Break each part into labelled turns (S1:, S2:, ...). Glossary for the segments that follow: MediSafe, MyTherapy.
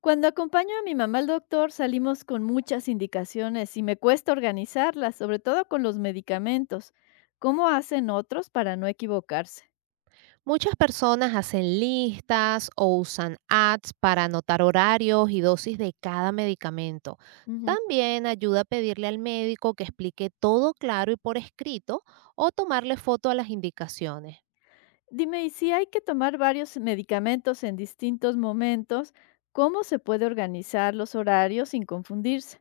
S1: Cuando acompaño a mi mamá al doctor, salimos con muchas indicaciones y me cuesta organizarlas, sobre todo con los medicamentos. ¿Cómo hacen otros para no equivocarse?
S2: Muchas personas hacen listas o usan apps para anotar horarios y dosis de cada medicamento.
S1: Ujú.
S2: También ayuda a pedirle al médico que explique todo claro y por escrito o tomarle foto a las indicaciones.
S1: Dime, y si hay que tomar varios medicamentos en distintos momentos, ¿cómo se puede organizar los horarios sin confundirse?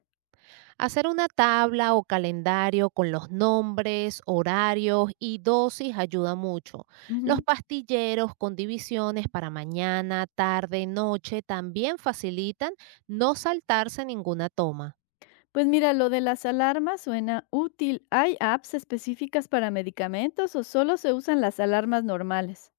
S2: Hacer una tabla o calendario con los nombres, horarios y dosis ayuda mucho. Los
S1: Ujú.
S2: pastilleros con divisiones para mañana, tarde, noche también facilitan no saltarse ninguna toma.
S1: Pues mira, lo de las alarmas suena útil. ¿Hay apps específicas para medicamentos o solo se usan las alarmas normales?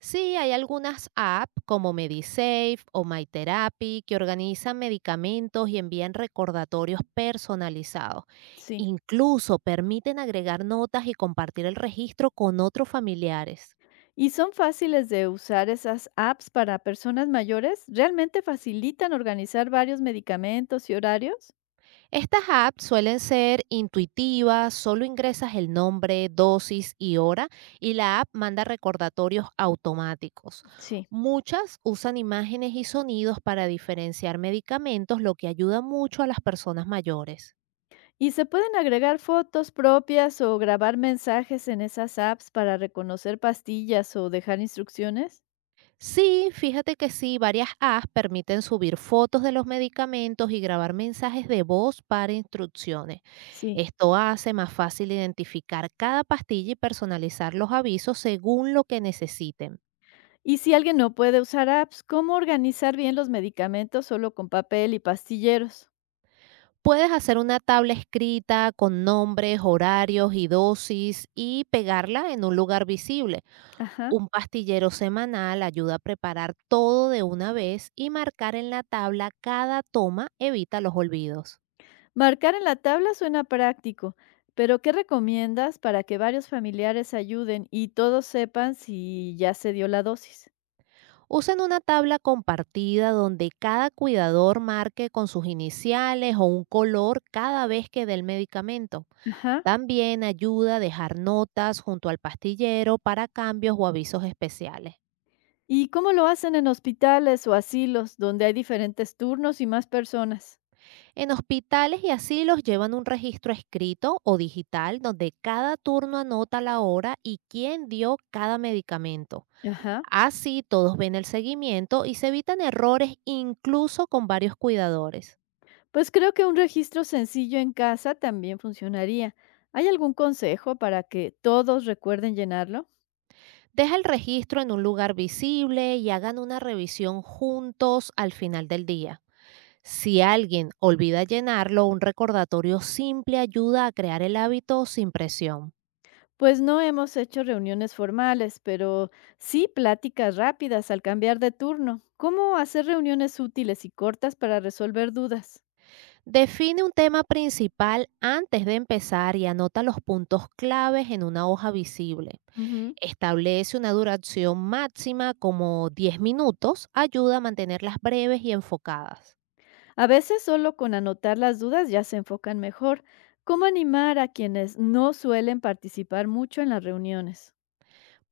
S2: Sí, hay algunas apps como MediSafe o MyTherapy que organizan medicamentos y envían recordatorios personalizados.
S1: Sí.
S2: Incluso permiten agregar notas y compartir el registro con otros familiares.
S1: ¿Y son fáciles de usar esas apps para personas mayores? ¿Realmente facilitan organizar varios medicamentos y horarios?
S2: Estas apps suelen ser intuitivas, solo ingresas el nombre, dosis y hora y la app manda recordatorios automáticos.
S1: Sí.
S2: Muchas usan imágenes y sonidos para diferenciar medicamentos, lo que ayuda mucho a las personas mayores.
S1: ¿Y se pueden agregar fotos propias o grabar mensajes en esas apps para reconocer pastillas o dejar instrucciones?
S2: Sí, fíjate que sí, varias apps permiten subir fotos de los medicamentos y grabar mensajes de voz para instrucciones.
S1: Sí.
S2: Esto hace más fácil identificar cada pastilla y personalizar los avisos según lo que necesiten.
S1: Y si alguien no puede usar apps, ¿cómo organizar bien los medicamentos solo con papel y pastilleros?
S2: Puedes hacer una tabla escrita con nombres, horarios y dosis y pegarla en un lugar visible.
S1: Ajá.
S2: Un pastillero semanal ayuda a preparar todo de una vez y marcar en la tabla cada toma evita los olvidos.
S1: Marcar en la tabla suena práctico, pero ¿qué recomiendas para que varios familiares ayuden y todos sepan si ya se dio la dosis?
S2: Usen una tabla compartida donde cada cuidador marque con sus iniciales o un color cada vez que dé el medicamento.
S1: Ajá.
S2: También ayuda a dejar notas junto al pastillero para cambios o avisos especiales.
S1: ¿Y cómo lo hacen en hospitales o asilos donde hay diferentes turnos y más personas?
S2: En hospitales y asilos llevan un registro escrito o digital donde cada turno anota la hora y quién dio cada medicamento.
S1: Ajá.
S2: Así todos ven el seguimiento y se evitan errores incluso con varios cuidadores.
S1: Pues creo que un registro sencillo en casa también funcionaría. ¿Hay algún consejo para que todos recuerden llenarlo?
S2: Deja el registro en un lugar visible y hagan una revisión juntos al final del día. Si alguien olvida llenarlo, un recordatorio simple ayuda a crear el hábito sin presión.
S1: Pues no hemos hecho reuniones formales, pero sí pláticas rápidas al cambiar de turno. ¿Cómo hacer reuniones útiles y cortas para resolver dudas?
S2: Define un tema principal antes de empezar y anota los puntos claves en una hoja visible.
S1: Ujú.
S2: Establece una duración máxima como 10 minutos, ayuda a mantenerlas breves y enfocadas.
S1: A veces solo con anotar las dudas ya se enfocan mejor. ¿Cómo animar a quienes no suelen participar mucho en las reuniones?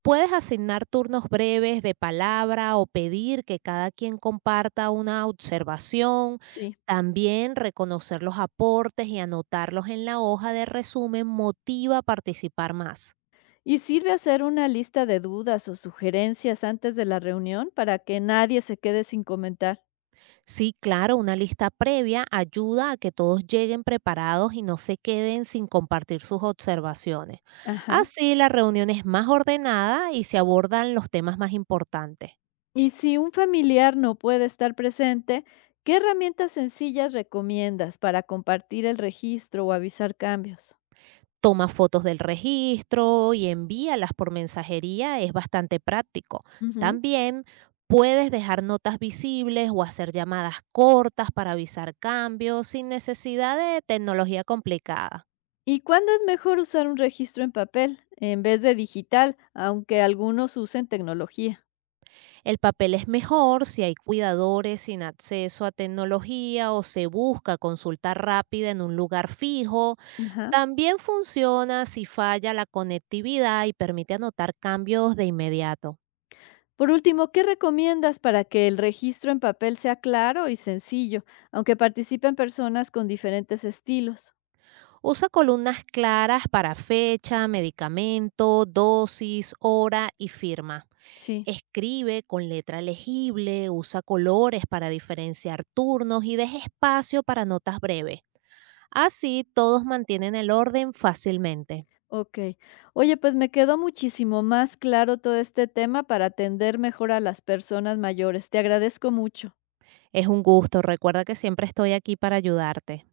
S2: Puedes asignar turnos breves de palabra o pedir que cada quien comparta una observación.
S1: Sí.
S2: También reconocer los aportes y anotarlos en la hoja de resumen motiva a participar más.
S1: ¿Y sirve hacer una lista de dudas o sugerencias antes de la reunión para que nadie se quede sin comentar?
S2: Sí, claro, una lista previa ayuda a que todos lleguen preparados y no se queden sin compartir sus observaciones.
S1: Ajá.
S2: Así la reunión es más ordenada y se abordan los temas más importantes.
S1: Y si un familiar no puede estar presente, ¿qué herramientas sencillas recomiendas para compartir el registro o avisar cambios?
S2: Toma fotos del registro y envíalas por mensajería, es bastante práctico.
S1: Ujú.
S2: También puedes dejar notas visibles o hacer llamadas cortas para avisar cambios sin necesidad de tecnología complicada.
S1: ¿Y cuándo es mejor usar un registro en papel en vez de digital, aunque algunos usen tecnología?
S2: El papel es mejor si hay cuidadores sin acceso a tecnología o se busca consulta rápida en un lugar fijo.
S1: Ajá.
S2: También funciona si falla la conectividad y permite anotar cambios de inmediato.
S1: Por último, ¿qué recomiendas para que el registro en papel sea claro y sencillo, aunque participen personas con diferentes estilos?
S2: Usa columnas claras para fecha, medicamento, dosis, hora y firma.
S1: Sí.
S2: Escribe con letra legible, usa colores para diferenciar turnos y deja espacio para notas breves. Así todos mantienen el orden fácilmente.
S1: Okey. Oye, pues me quedó muchísimo más claro todo este tema para atender mejor a las personas mayores. Te agradezco mucho.
S2: Es un gusto, recuerda que siempre estoy aquí para ayudarte.